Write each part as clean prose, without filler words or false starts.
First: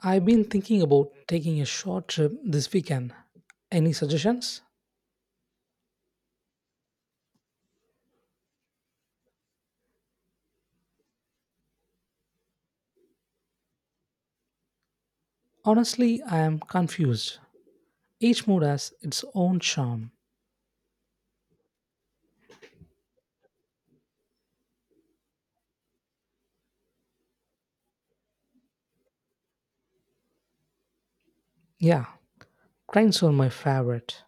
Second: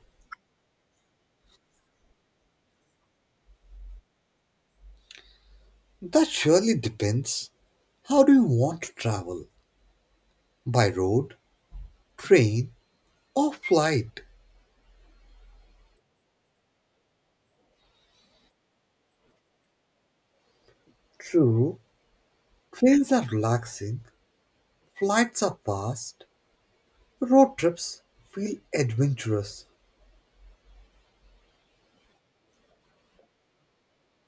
I've been thinking about taking a short trip this weekend. Any suggestions? That surely depends. How do you want to travel? By road, train, or flight? Honestly, I am confused. Each mood has its own charm. True, trains are relaxing, flights are fast, road trips feel adventurous. Yeah, trains are my favorite.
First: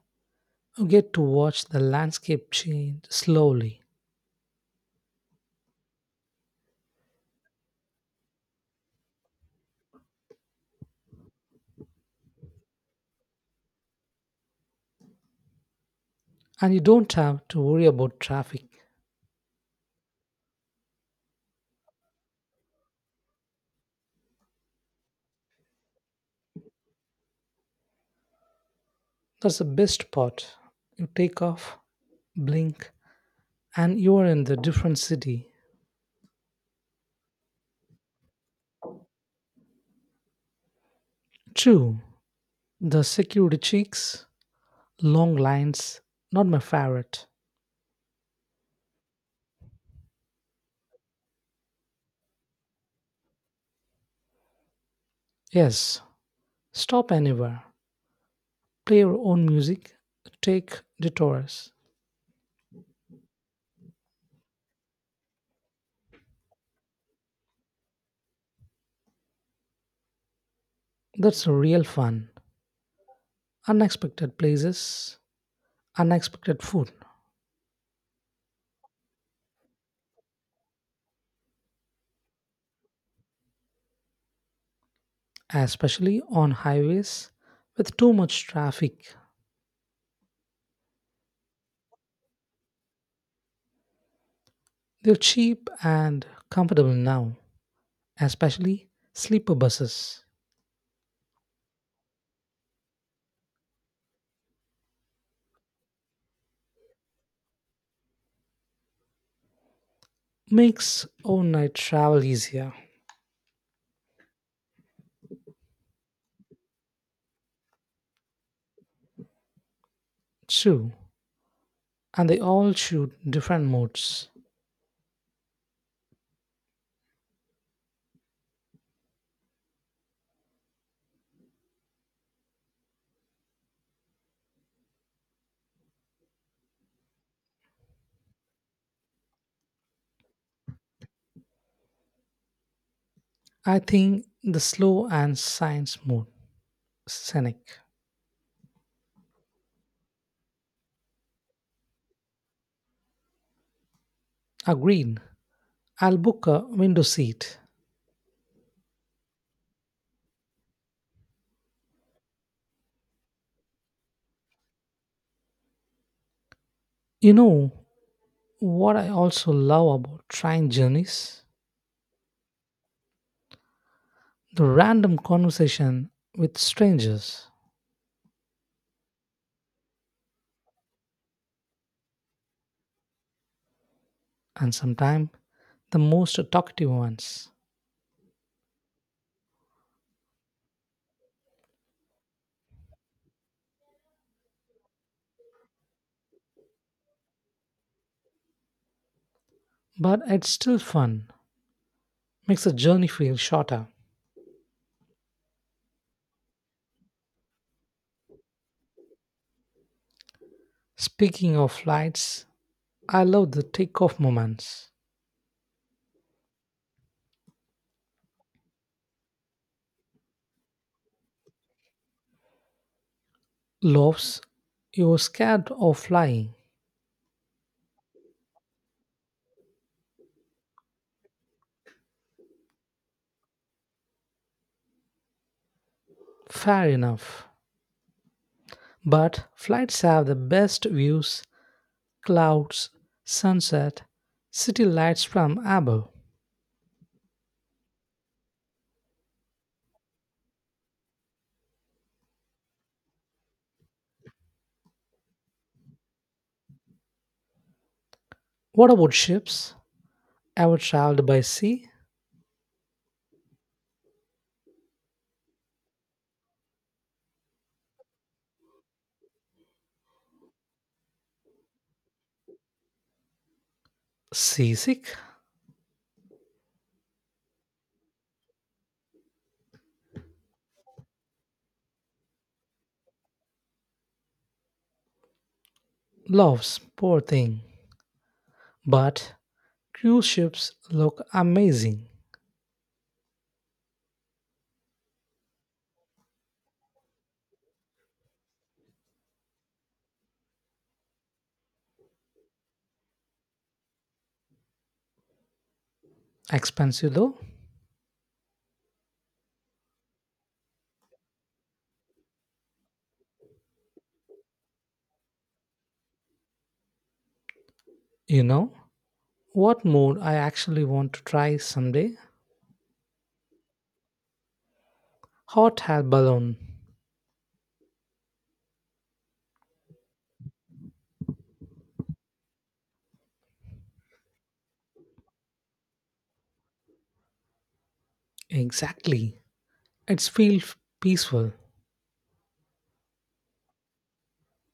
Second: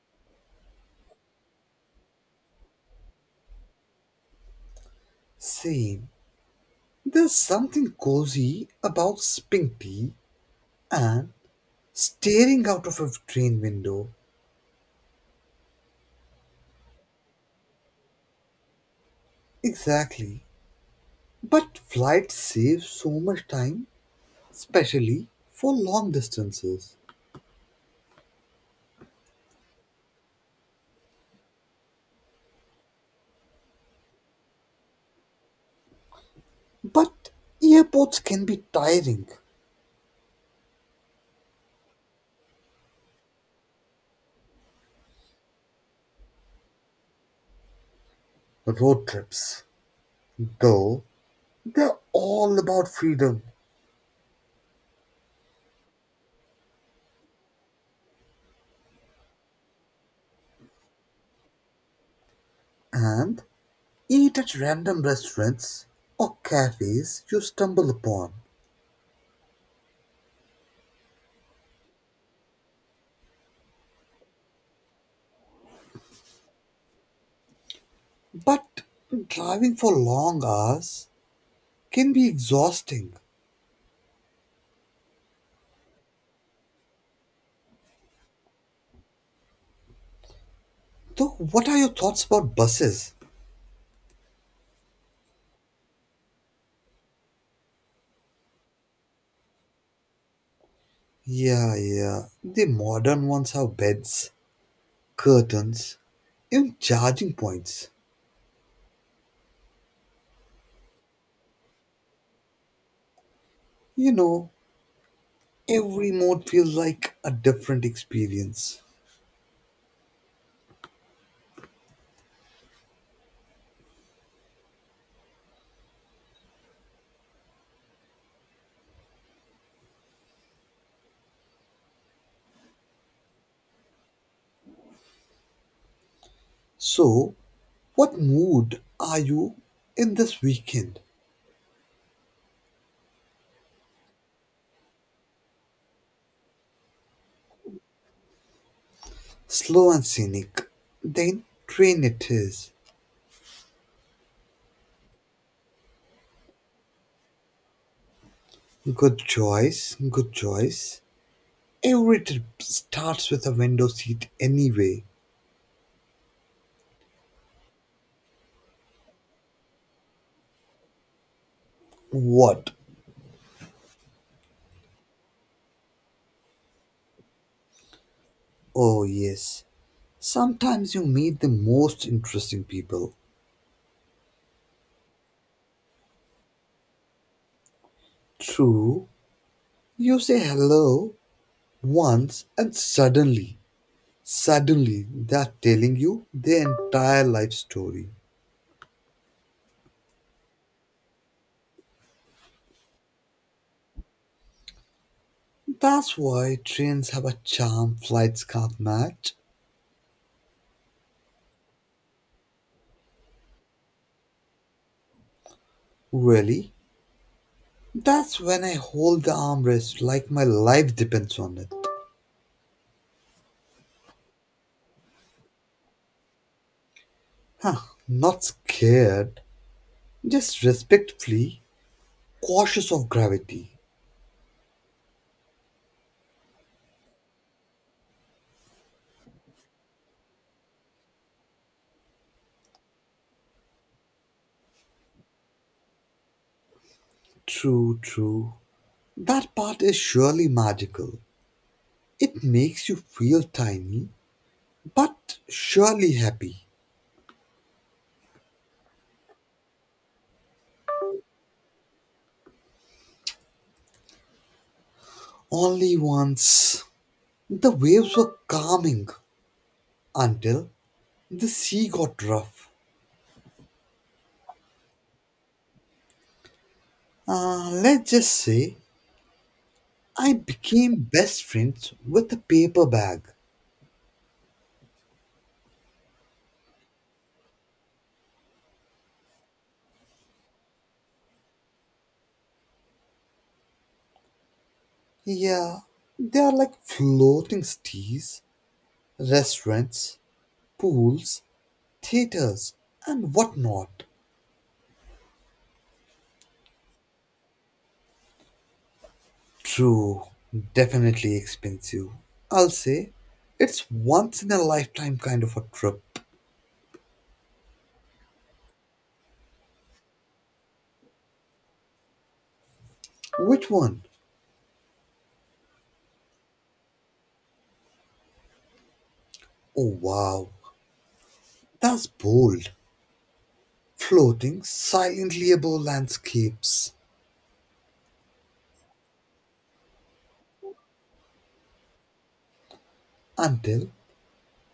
You get to watch the landscape change slowly, Same. There's something cozy about sipping tea and staring out of a train window. and you don't have to worry about traffic. Exactly. But flights save so much time, especially for long distances. That's the best part. You take off, blink, and you are in the different city. But airports can be tiring. True, the security checks, long lines, not my favorite. Road trips, though, they're all about freedom. Yes, stop anywhere, play your own music, take detours. And eat at random restaurants or cafes you stumble upon. That's real fun. Unexpected places, unexpected food, But driving for long hours can be exhausting. especially on highways with too much traffic. So, what are your thoughts about buses? They're cheap and comfortable now, especially sleeper buses. Yeah, yeah, the modern ones have beds, curtains, even charging points. Makes overnight travel easier, You know, every mode feels like a different experience. too, and they all shoot different modes. So, what mood are you in this weekend? I think the slow and science mode, scenic. Slow and scenic, then train it is. Agreed. I'll book a window seat. Good choice, good choice. Every trip starts with a window seat anyway. You know what I also love about train journeys? What? The random conversation with strangers Oh, yes. Sometimes you meet the most interesting people. and sometimes the most talkative ones. True. You say hello once and suddenly they're telling you their entire life story. But it's still fun, makes the journey feel shorter. That's why trains have a charm flights can't match. Speaking of flights, I love the takeoff moments. Really? That's when I hold the armrest like my life depends on it. Loves, you're scared of flying. Huh, not scared. Just respectfully, cautious of gravity. Fair enough. But flights have the best views clouds, sunset, city lights from above. True, true. That part is surely magical. It makes you feel tiny, but surely happy. What about ships? Ever traveled by sea? Only once. The waves were calming until the sea got rough. Seasick? Let's just say I became best friends with a paper bag. Loves, poor thing. But cruise ships look amazing. Yeah, they are like floating cities, restaurants, pools, theaters, and whatnot. Expensive though. True, definitely expensive. I'll say it's once in a lifetime kind of a trip. You know, what mode I actually want to try someday? Which one? Hot air balloon. Oh wow, that's bold. Floating silently above landscapes Exactly. It's feel peaceful. until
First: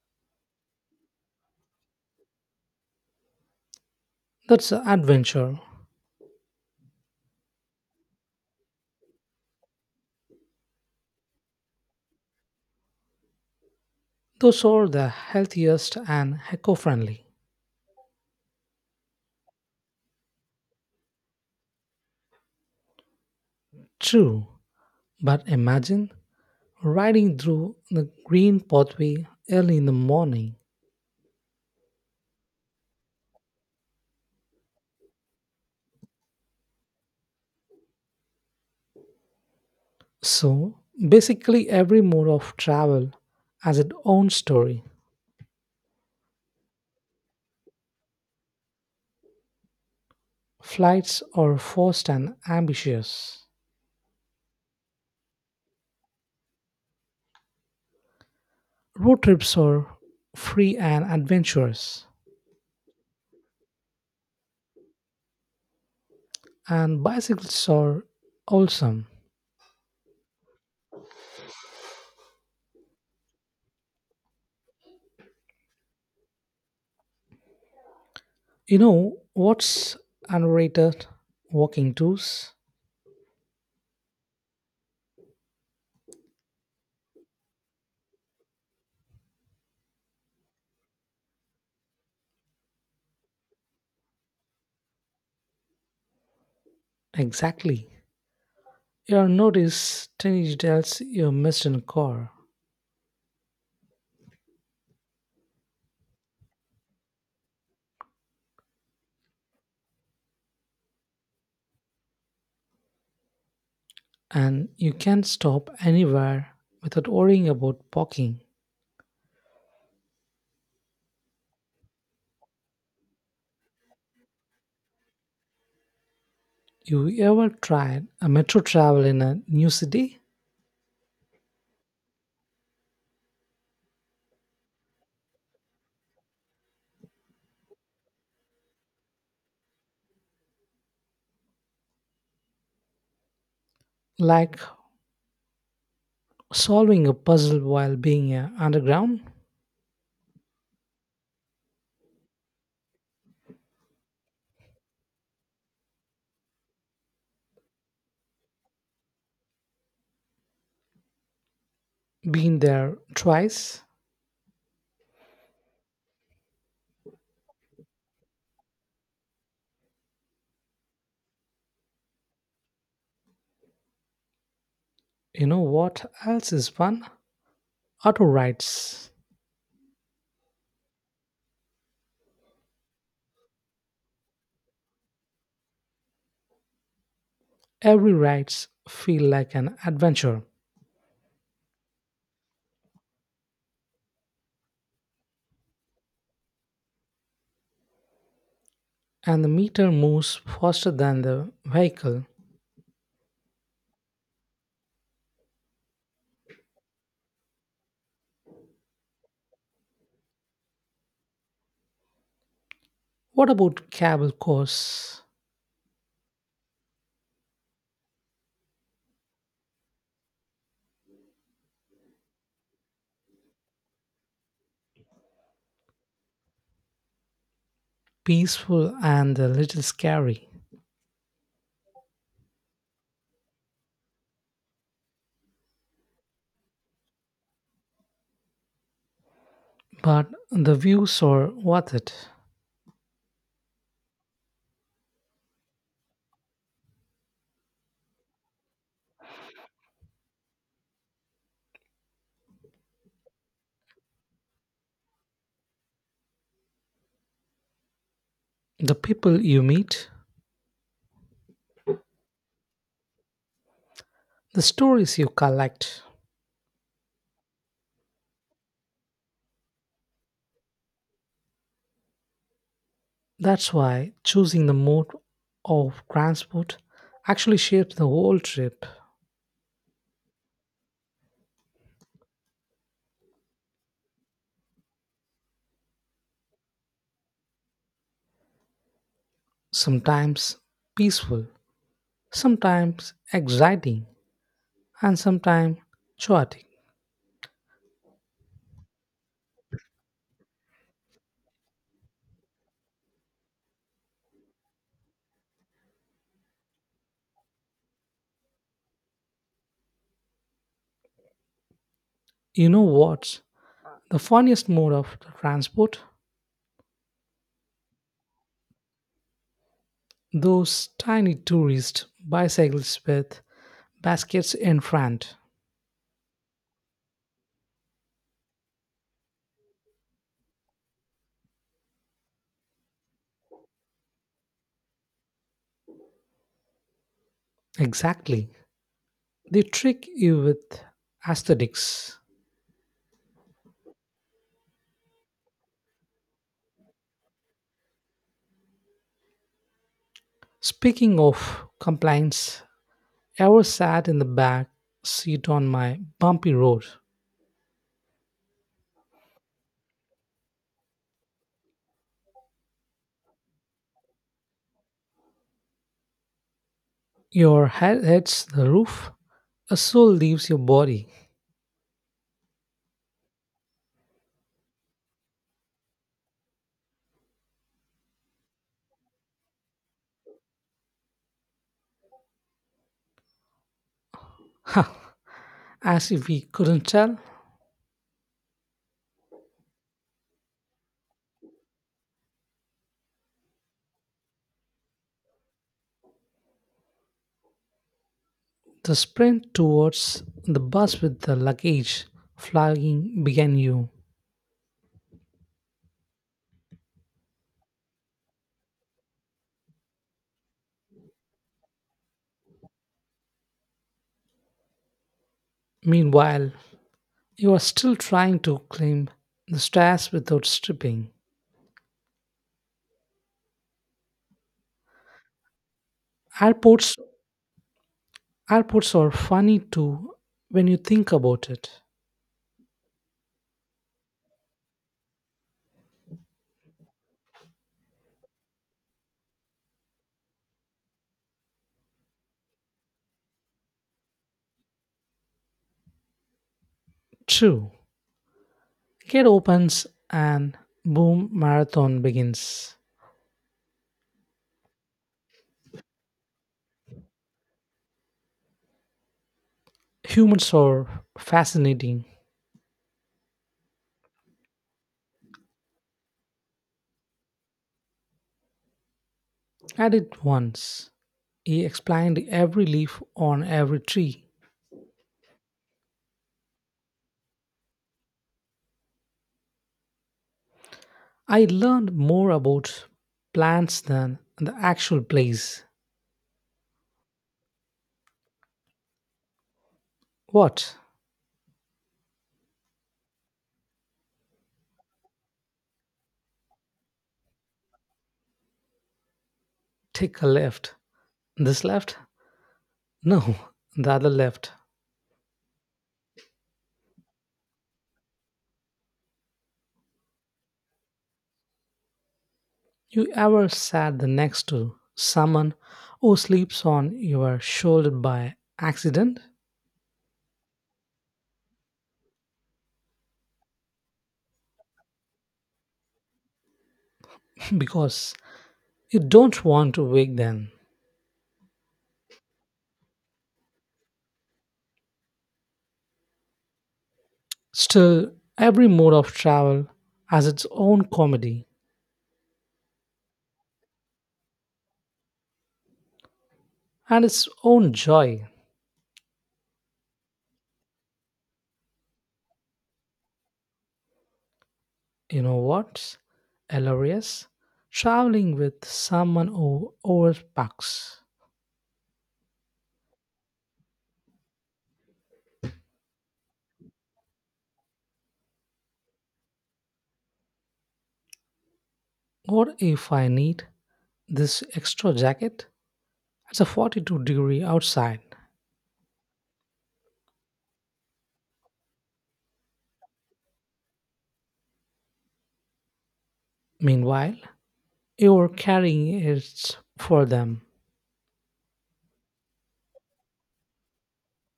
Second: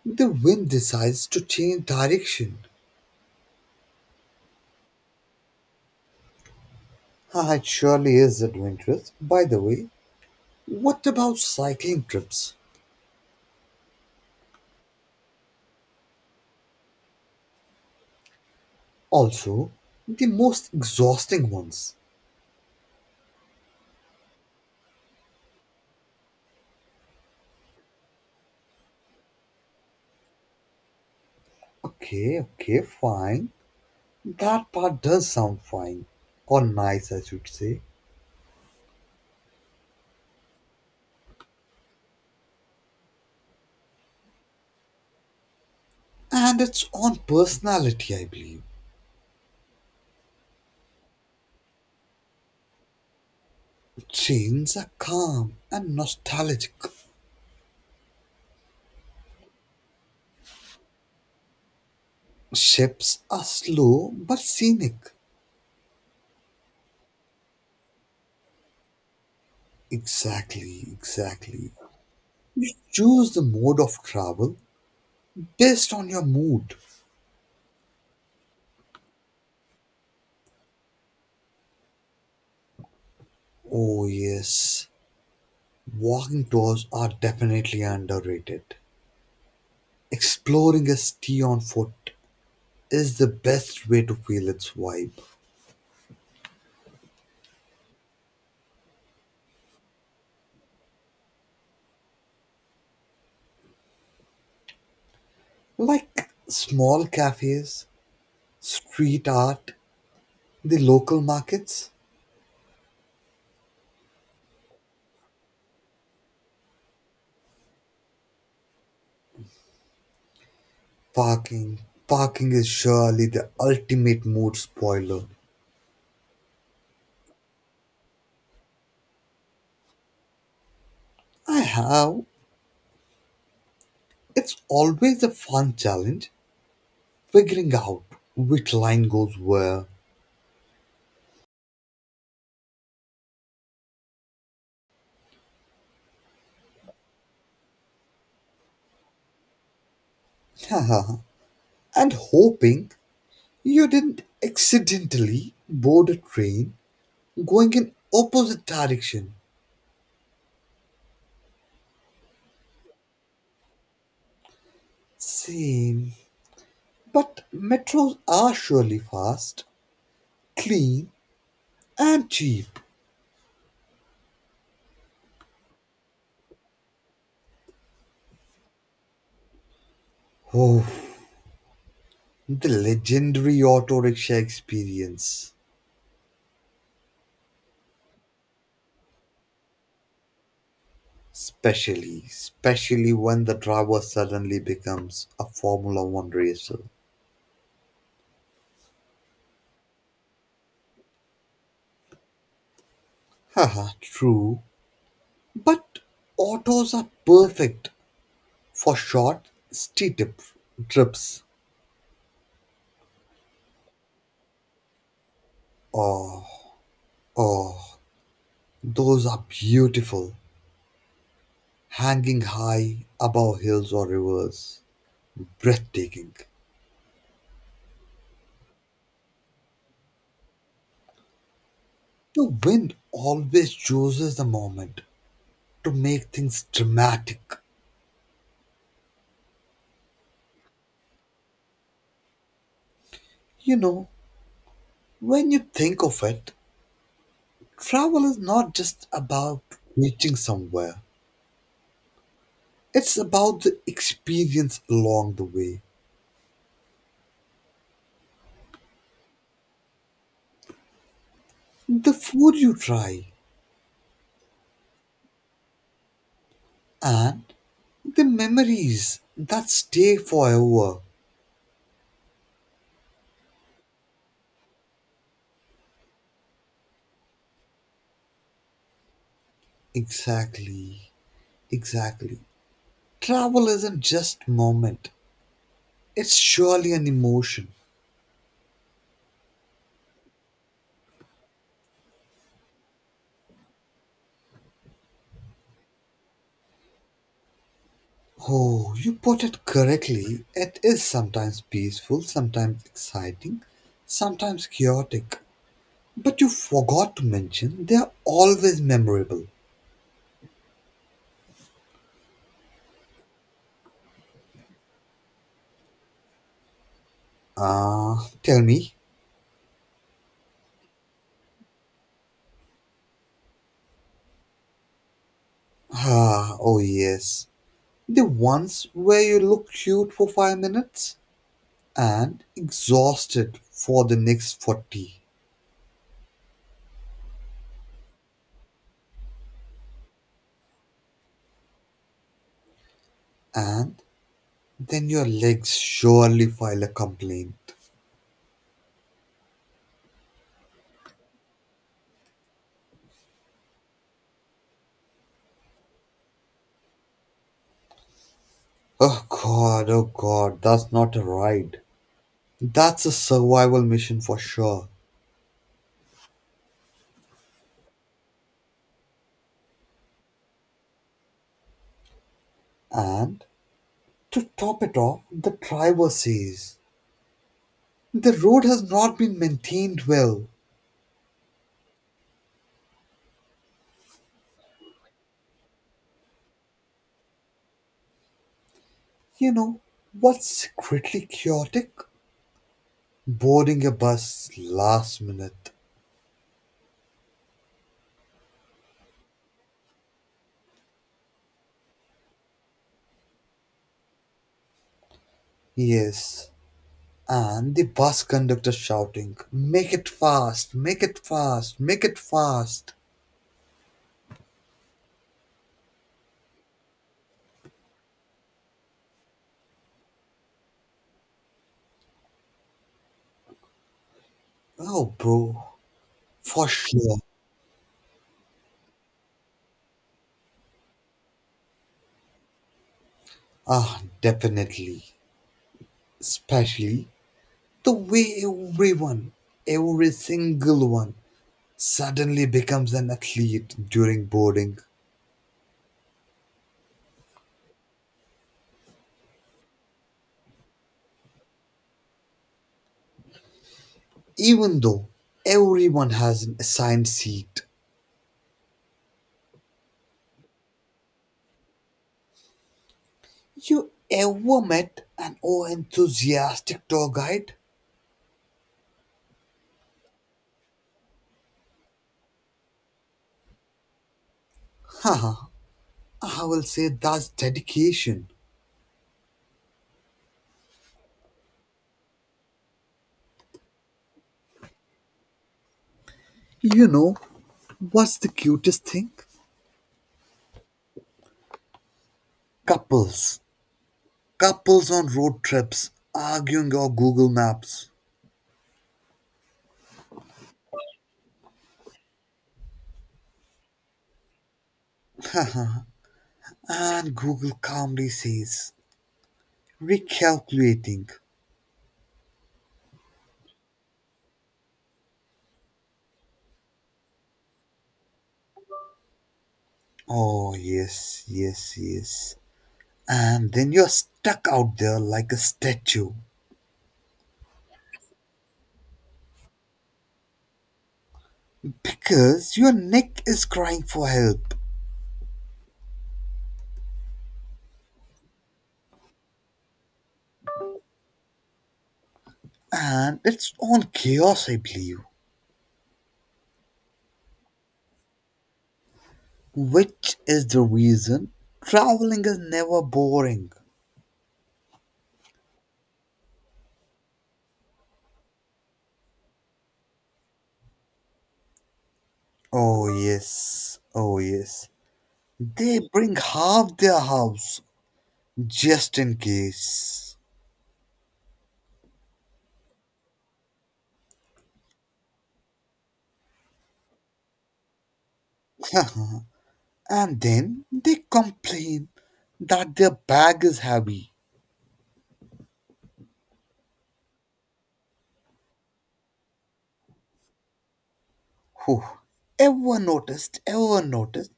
the wind decides to change direction. That's an adventure. Ah, it surely is adventurous. By the way, what about cycling trips? Those are the healthiest and eco-friendly. Also, the most exhausting ones. True, but imagine riding through the green pathway early in the morning. Okay, okay, fine. That part does sound fine. Or nice, I should say. So basically, every mode of travel has its own story. And it's on personality, I believe. Flights are fast and ambitious, Trains are calm and nostalgic. road trips are free and adventurous, Ships are slow but scenic. and bicycles are awesome. Exactly, exactly. You choose the mode of travel based on your mood. You know what's underrated? Walking tours? Oh, yes. Walking tours are definitely underrated. Exploring a city on foot is the best way to feel its vibe. Exactly. You notice tiny details you missed in a car Like small cafes, street art, the local markets, and you can stop anywhere without worrying about parking. parking. Parking is surely the ultimate mood spoiler. You ever tried a metro travel in a new city? I have. It's always a fun challenge figuring out which line goes where. Like solving a puzzle while being underground? And hoping you didn't accidentally board a train going in opposite direction. Been there twice? Same. But metros are surely fast, clean, and cheap. You know what else is fun? Auto rides. Oh, the legendary auto rickshaw experience. Every rides feel like an adventure, Especially when the driver suddenly becomes a Formula One racer. and the meter moves faster than the vehicle. Haha, true. But autos are perfect for short, steep trips. What about cable cars? Oh, oh. Those are beautiful, hanging high above hills or rivers. Breathtaking. Peaceful and a little scary. The wind always chooses the moment to make things dramatic. But the views are worth it. You know, when you think of it, travel is not just about reaching somewhere, it's about the experience along the way, The people you meet, the food you try, the stories you collect. and the memories that stay forever. That's why choosing the mode of transport actually shapes the whole trip. Exactly, exactly. Travel isn't just moment, it's surely an emotion. Sometimes peaceful, sometimes exciting, and sometimes chaotic. Oh, you put it correctly. It is sometimes peaceful, sometimes exciting, sometimes chaotic. But you forgot to mention they are always memorable. You know what's the funniest mode of transport? Ah, tell me. Those tiny tourist bicycles with baskets in front. Ah, oh yes. The ones where you look cute for 5 minutes and exhausted for the next 40. Exactly. They trick you with aesthetics. And then your legs surely file a complaint. Speaking of complaints, ever sat in the back seat on my bumpy road? Oh god, that's not a ride. That's a survival mission for sure. Your head hits the roof, a soul leaves your body. And to top it off, the driver says the road has not been maintained well. Ha! As if we couldn't tell, You know, what's secretly chaotic? Boarding a bus last minute. the sprint towards the bus with the luggage flying began you. Yes. And the bus conductor shouting, make it fast, make it fast, make it fast. Meanwhile, you are still trying to climb the stairs without stripping. Oh, bro, for Airports, sure. airports are funny too when you think about it. Ah, definitely. Especially the way everyone, every single one, suddenly becomes an athlete during boarding, True. Gate opens and boom marathon begins. even though everyone has an assigned seat. Humans are fascinating. You ever met an enthusiastic tour guide? At it once. He explained every leaf on every tree. Haha, I will say that's dedication. I learned more about plants than the actual place. You know, what's the cutest thing? What? Couples. Couples on road trips arguing over Google Maps. Take a left. This left? No, the other left. Haha, and Google calmly says, recalculating. You ever sat the next to someone who sleeps on your shoulder by accident? Oh, yes, yes, yes. And then you're stuck out there like a statue Because you don't want to wake then. because your neck is crying for help. Still, every mode of travel has its own comedy And it's on chaos, I believe. and its own joy. Which is the reason traveling is never boring. You know what's hilarious? Traveling with someone who overpacks. Oh, yes, oh, yes. They bring half their house just in case. What if I need this extra jacket? It's a 42-degree outside. And then they complain that their bag is heavy. Meanwhile, you're carrying it for them. Whew. Ever noticed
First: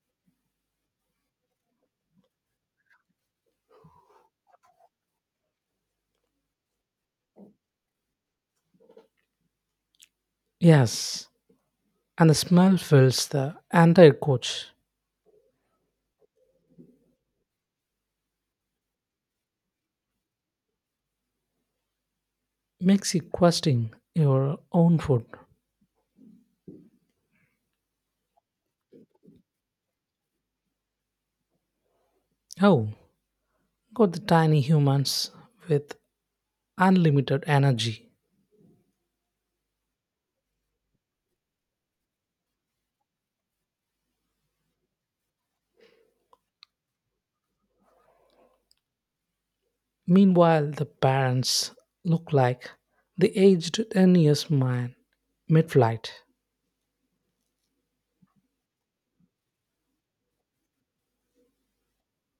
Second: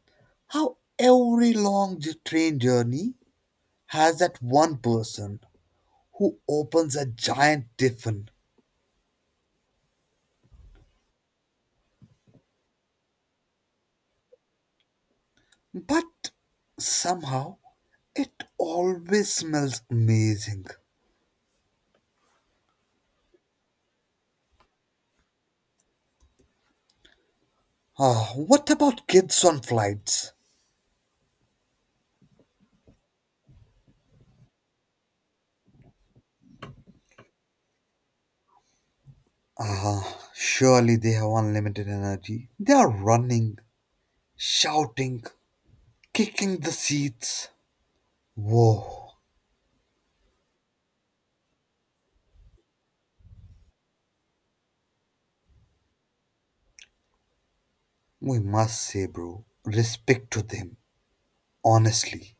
how every long train journey has that one person who opens a giant tiffin? Yes, and the smell fills the entire coach, But somehow it always smells amazing. makes you question your own food. Ah, what about kids on flights? Oh, got the tiny humans with unlimited energy. Ah, surely they have unlimited energy. They are running, shouting, kicking the seats. Whoa, Meanwhile, the parents look like the aged 10 years man mid flight. we must say, bro, respect to them. Honestly.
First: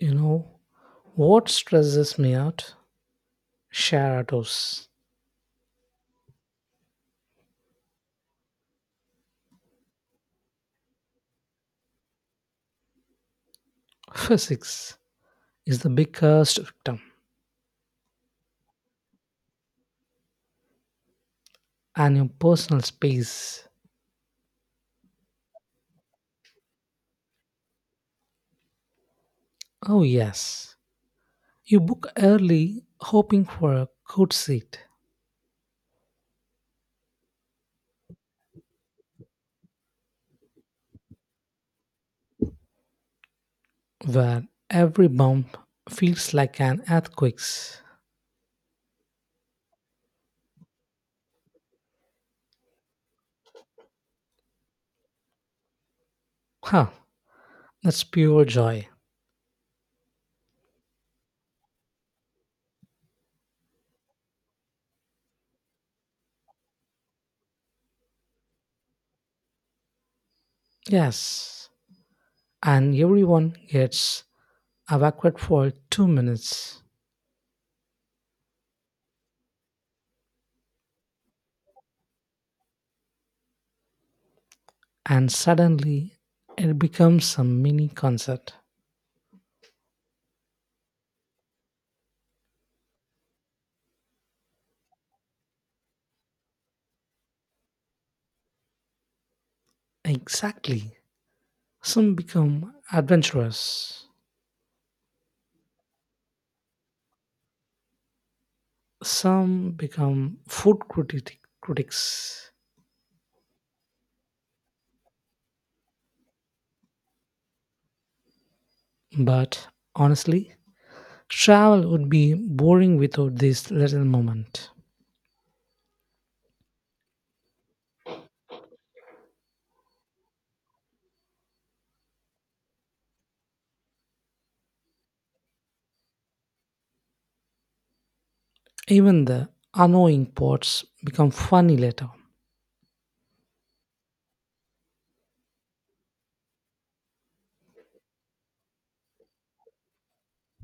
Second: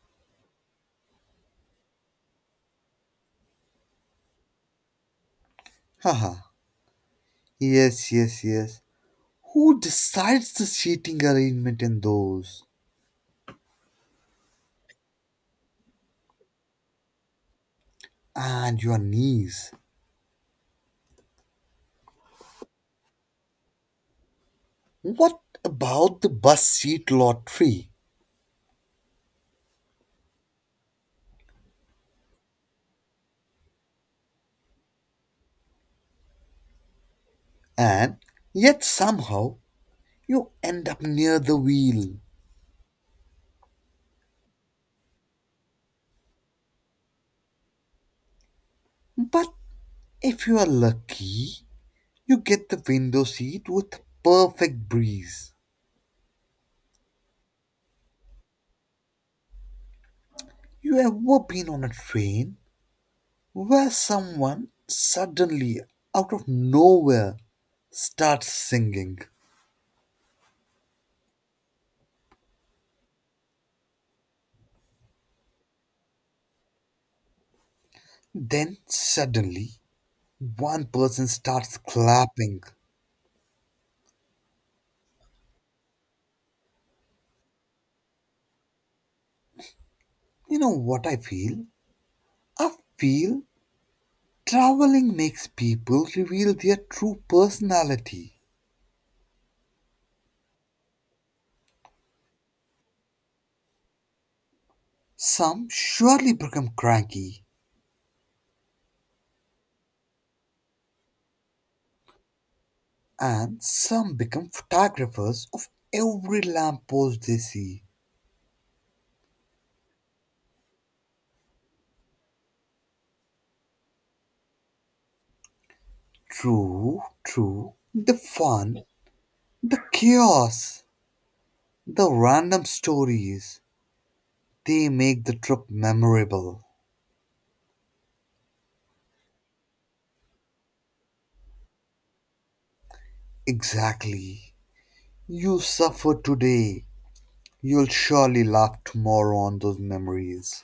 You know, what stresses me out? Sharatos. Haha. Yes, yes, yes. Who decides the seating arrangement in those? Physics is the biggest victim, And your knees. and your personal space. What about the bus seat lottery? Oh, yes. You book early, hoping for a good seat, And yet somehow you end up near the wheel. where every bump feels like an earthquake. But if you are lucky, you get the window seat with perfect breeze. Huh. That's pure joy. You ever been on a train where someone suddenly, out of nowhere, starts singing? Yes. And everyone gets evacuated for 2 minutes, Then suddenly, one person starts clapping. and suddenly it becomes a mini concert. You know what I feel? I feel traveling makes people reveal their true personality. Exactly. Some become adventurous, Some surely become cranky, some become critics. and some become photographers of every lamppost they see. But honestly, travel would be boring without this little moment. True, true. The fun, the chaos, the random stories, they make the trip memorable. Even the annoying parts become funny later. Exactly. You suffer today. You'll surely laugh tomorrow on those memories.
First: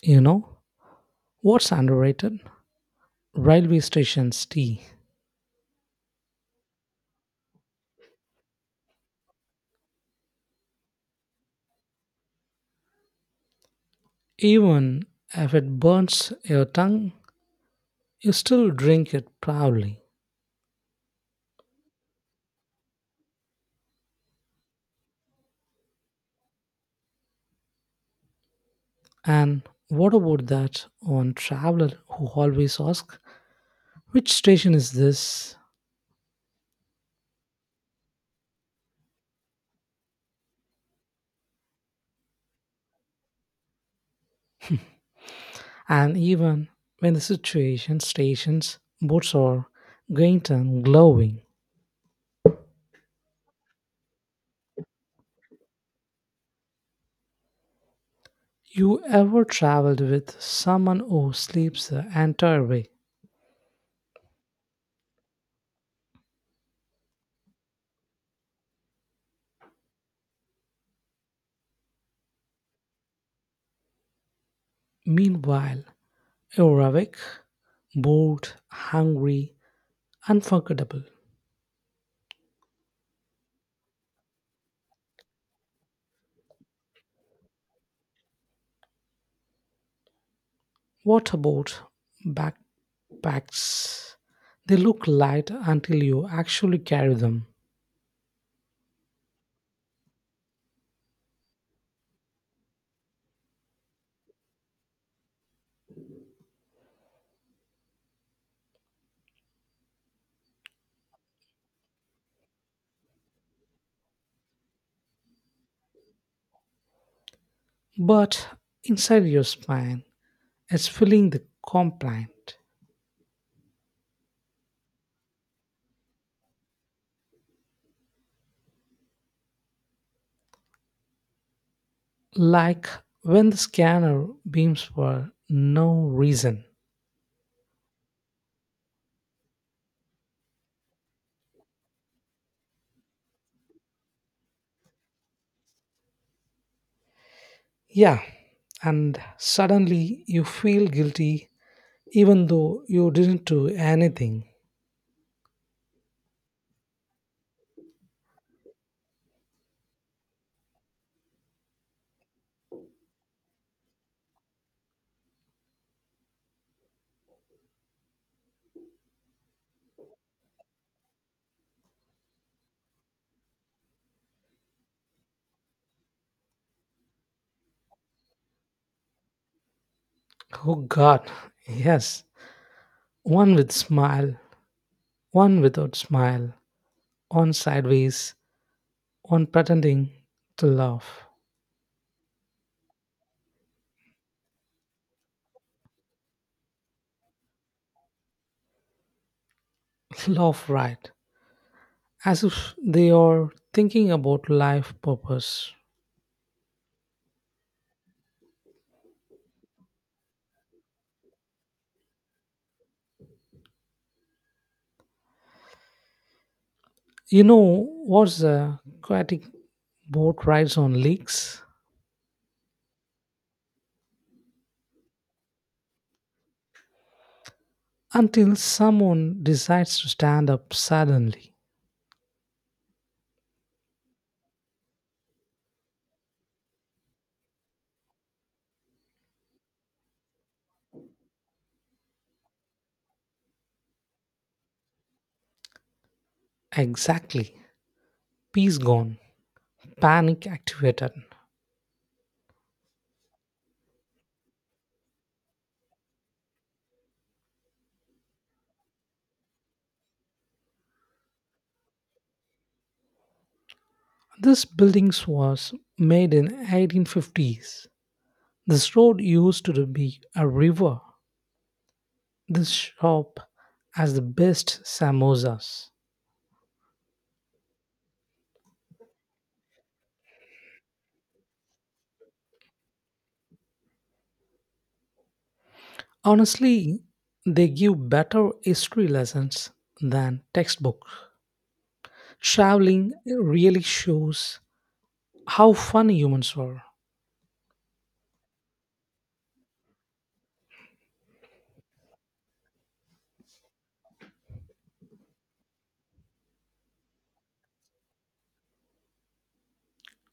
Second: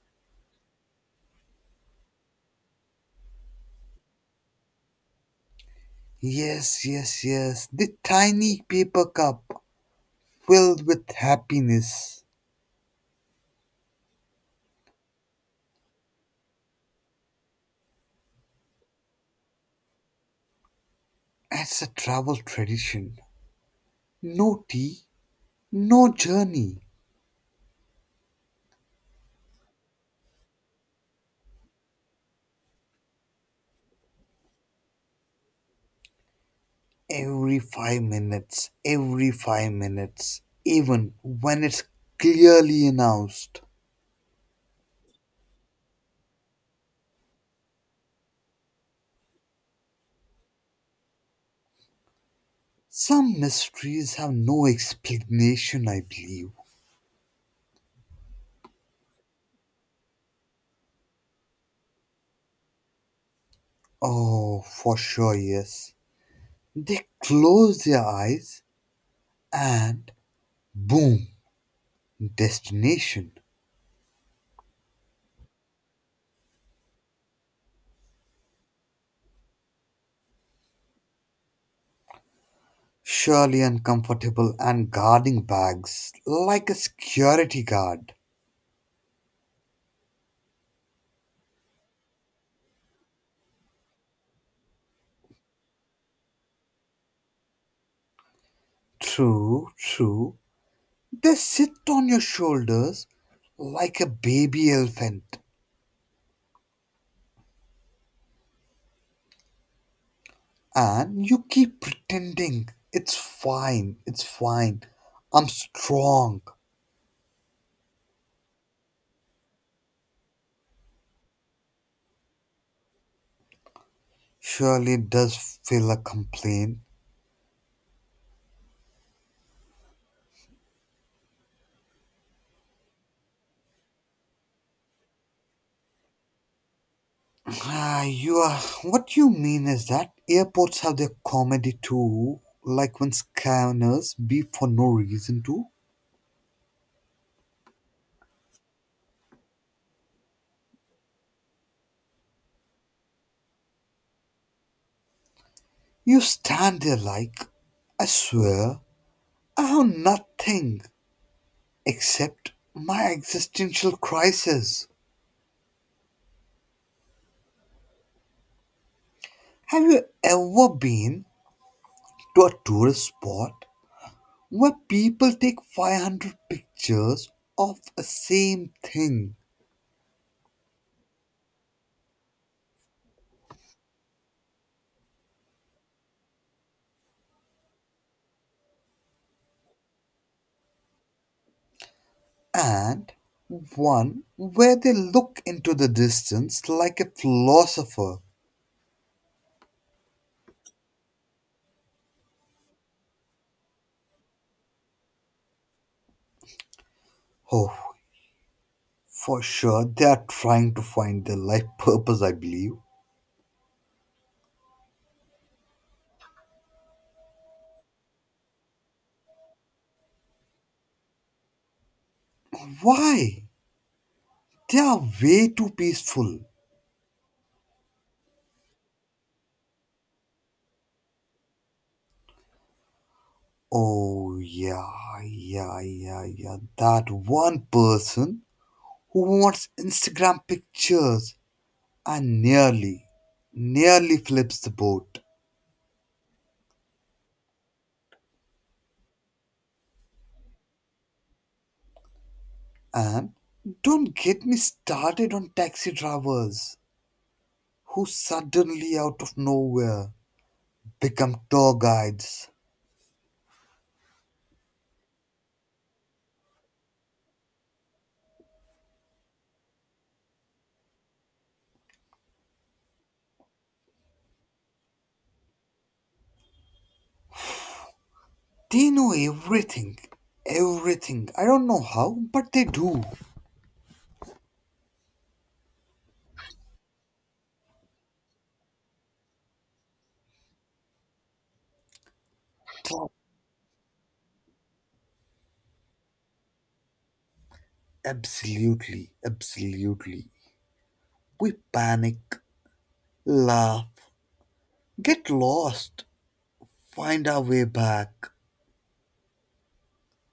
You know what's underrated? Railway station's tea. Yes, yes, yes. The tiny paper cup filled with happiness. Even if it burns your tongue, you still drink it proudly. That's a travel tradition. No tea, no journey. And what about that one traveler who always asks, which station is this? Every 5 minutes, every 5 minutes, even when it's clearly announced. And even when stations, boats are faint and glowing, Some mysteries have no explanation, I believe. you ever traveled with someone who sleeps the entire way. Oh, for sure, yes. They close their eyes and boom, destination. Meanwhile, you're awake, bored, hungry, unforgettable. Surely uncomfortable and guarding bags like a security guard. What about backpacks? They look light until you actually carry them. True, true. They sit on your shoulders like a baby elephant and you keep pretending it's fine, it's fine. I'm strong. But inside your spine, it's feeling the complaint. Surely it does feel a complaint. Like when the scanner beams for no reason. Ah, you are, what you mean is that airports have their comedy too, like when scanners beep for no reason to. Yeah, and suddenly you feel guilty even though you didn't do anything. You stand there like, I swear, I have nothing except my existential crisis. Have you ever been to a tourist spot where people take 500 pictures of a same thing? Oh god, yes. One with smile, one without smile, one sideways, on pretending to love. And one where they look into the distance like a philosopher. Love right. As if they are thinking about life purpose. Oh, for sure, they are trying to find their life purpose, I believe. You know what's the aquatic boat rides on leaks? Why? They are way too peaceful. Until someone decides to stand up suddenly. Oh, yeah, yeah, yeah, yeah. That one person who wants Instagram pictures and nearly flips the boat. Exactly. Peace gone. Panic activated. And don't get me started on taxi drivers, who suddenly out of nowhere become tour guides. This buildings was made in 1850s. This road used to be a river. This shop has the best samosas. They know everything. Everything. I don't know how, but they do. Honestly, they give better history lessons than textbooks. Trust- Traveling really shows how fun humans were. absolutely. Absolutely. We panic, laugh, get lost, find our way back,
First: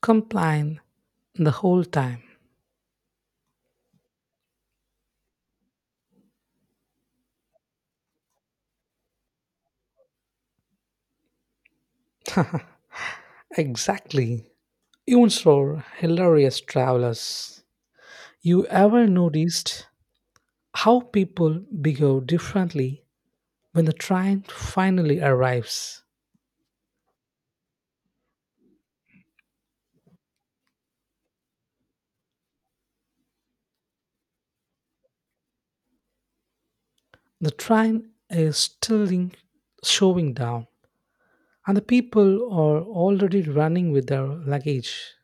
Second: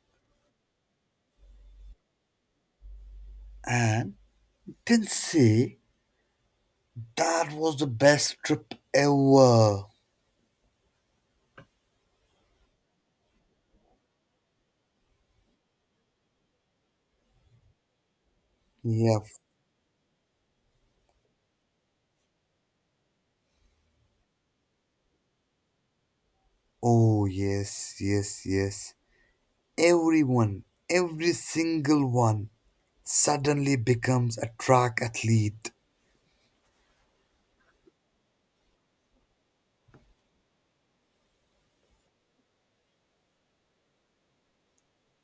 Complain the whole time. and then say, that was the best trip ever. Exactly. Humans were hilarious travelers. You ever Yeah. noticed how people behave differently when the train finally arrives? Oh, yes, yes, yes. Everyone, every single one suddenly becomes a track athlete The train is still in- Showing down, and the people are already running with their luggage.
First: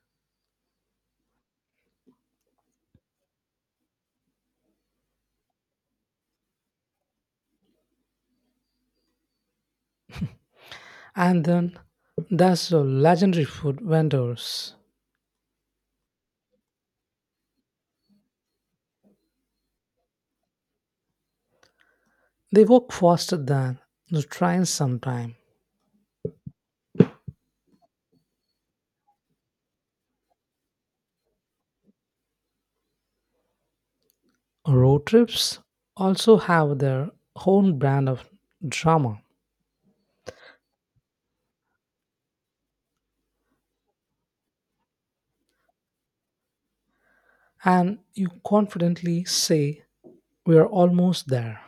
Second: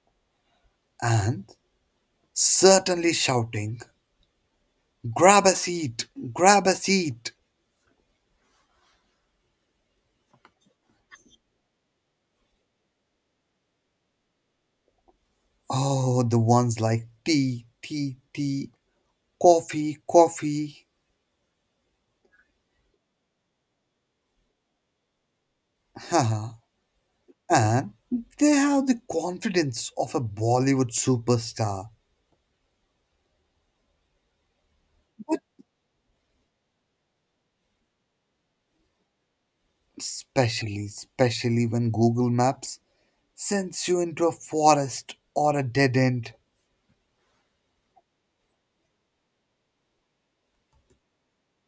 and certainly shouting, grab a seat! Grab a seat! And then there's the legendary food vendors. Oh, the ones like tea, tea, tea, coffee, coffee. They work faster than the trains sometimes. Haha. And they have the confidence of a Bollywood superstar. Road But trips also have their own brand of drama. especially when Google Maps sends you into a forest or a dead end, And you confidently say, we are almost there.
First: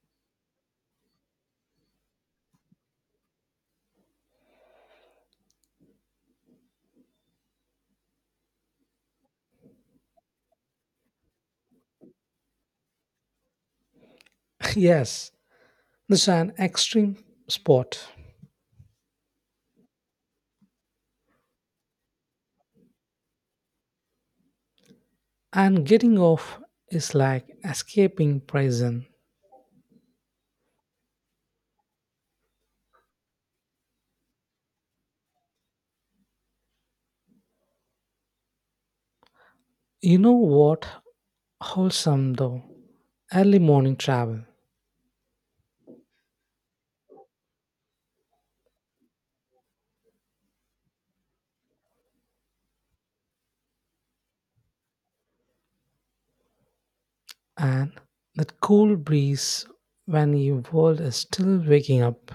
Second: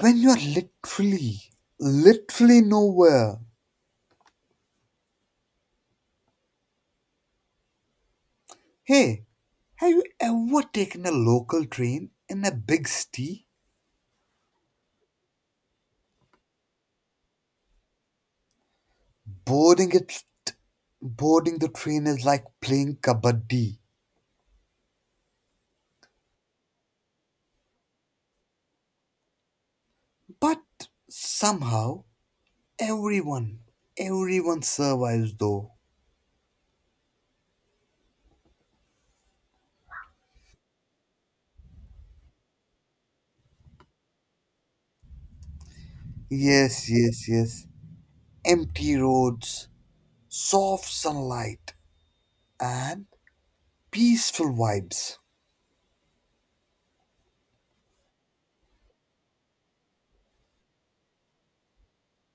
when you're literally nowhere. Hey, have you ever taken a local train in a big city? Yes, this is an extreme sport. Boarding it, Boarding the train is like playing kabaddi. And getting off is like escaping prison. But somehow, everyone, everyone survives though. You know what? Wholesome though. Early morning travel. Yes, yes, yes. Empty roads, soft sunlight, and peaceful vibes. And that cool breeze when your world is still waking up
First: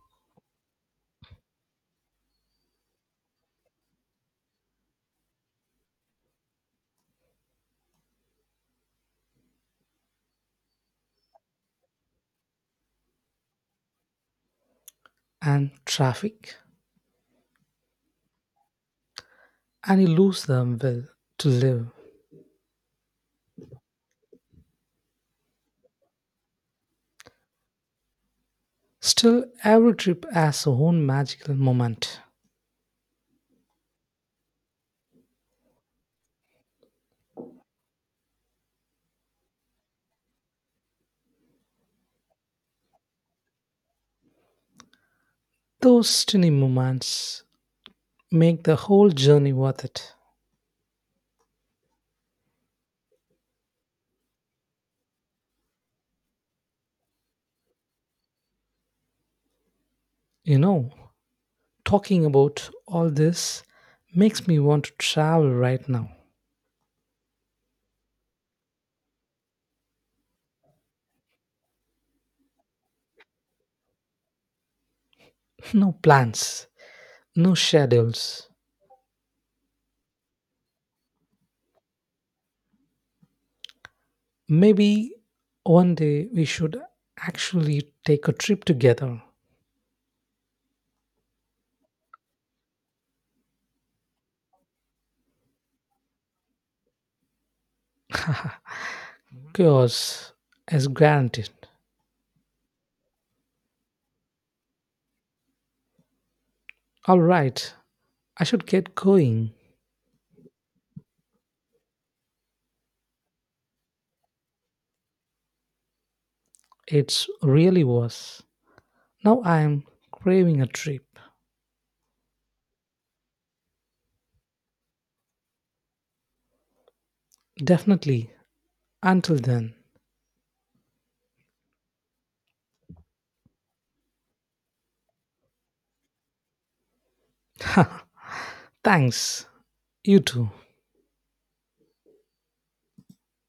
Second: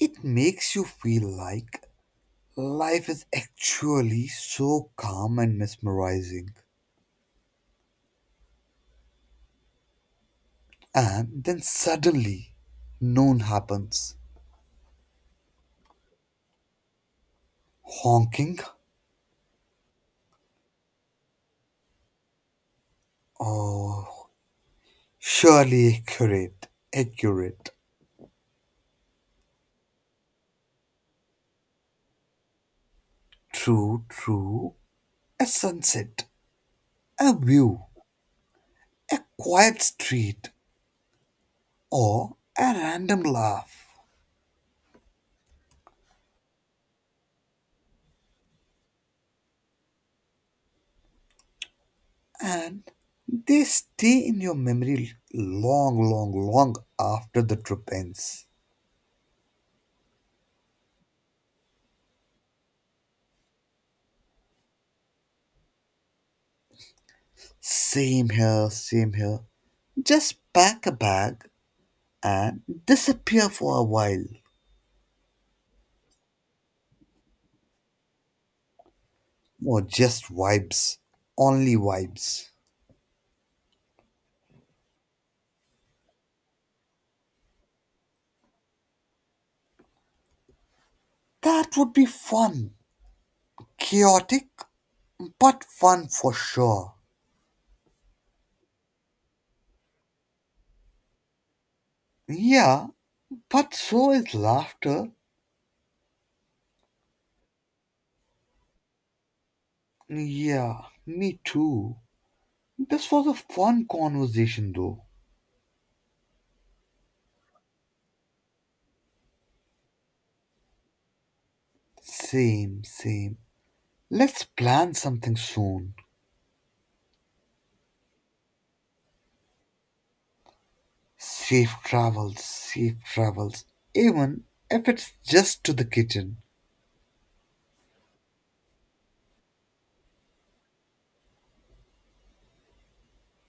It makes you feel like life is actually so calm and mesmerizing. And then suddenly, noon happens. and traffic Honking? and you lose the will to live. Oh, surely accurate, accurate. Still, every trip has its own magical moment. True, true. A sunset, a view, a quiet street, or a random laugh. Those tiny moments make the whole journey worth it. And they stay in your memory long, long, long after the trip ends. You know, talking about all this makes me want to travel right now. Same here, same here. Just pack a bag and disappear for a while. No plans, no schedules. Or just vibes. Only vibes. Maybe one day we should actually take a trip together. That would be fun. Chaotic, but fun for sure. Yours is guaranteed. Yeah, but so is laughter. All right, I should get going. Yeah, me too. This was a fun conversation though. It's really was. Now I am craving a trip. Same, same. Let's plan something soon. Definitely. Until then, Safe travels, safe travels. Even if it's just to the kitchen. thanks. You too.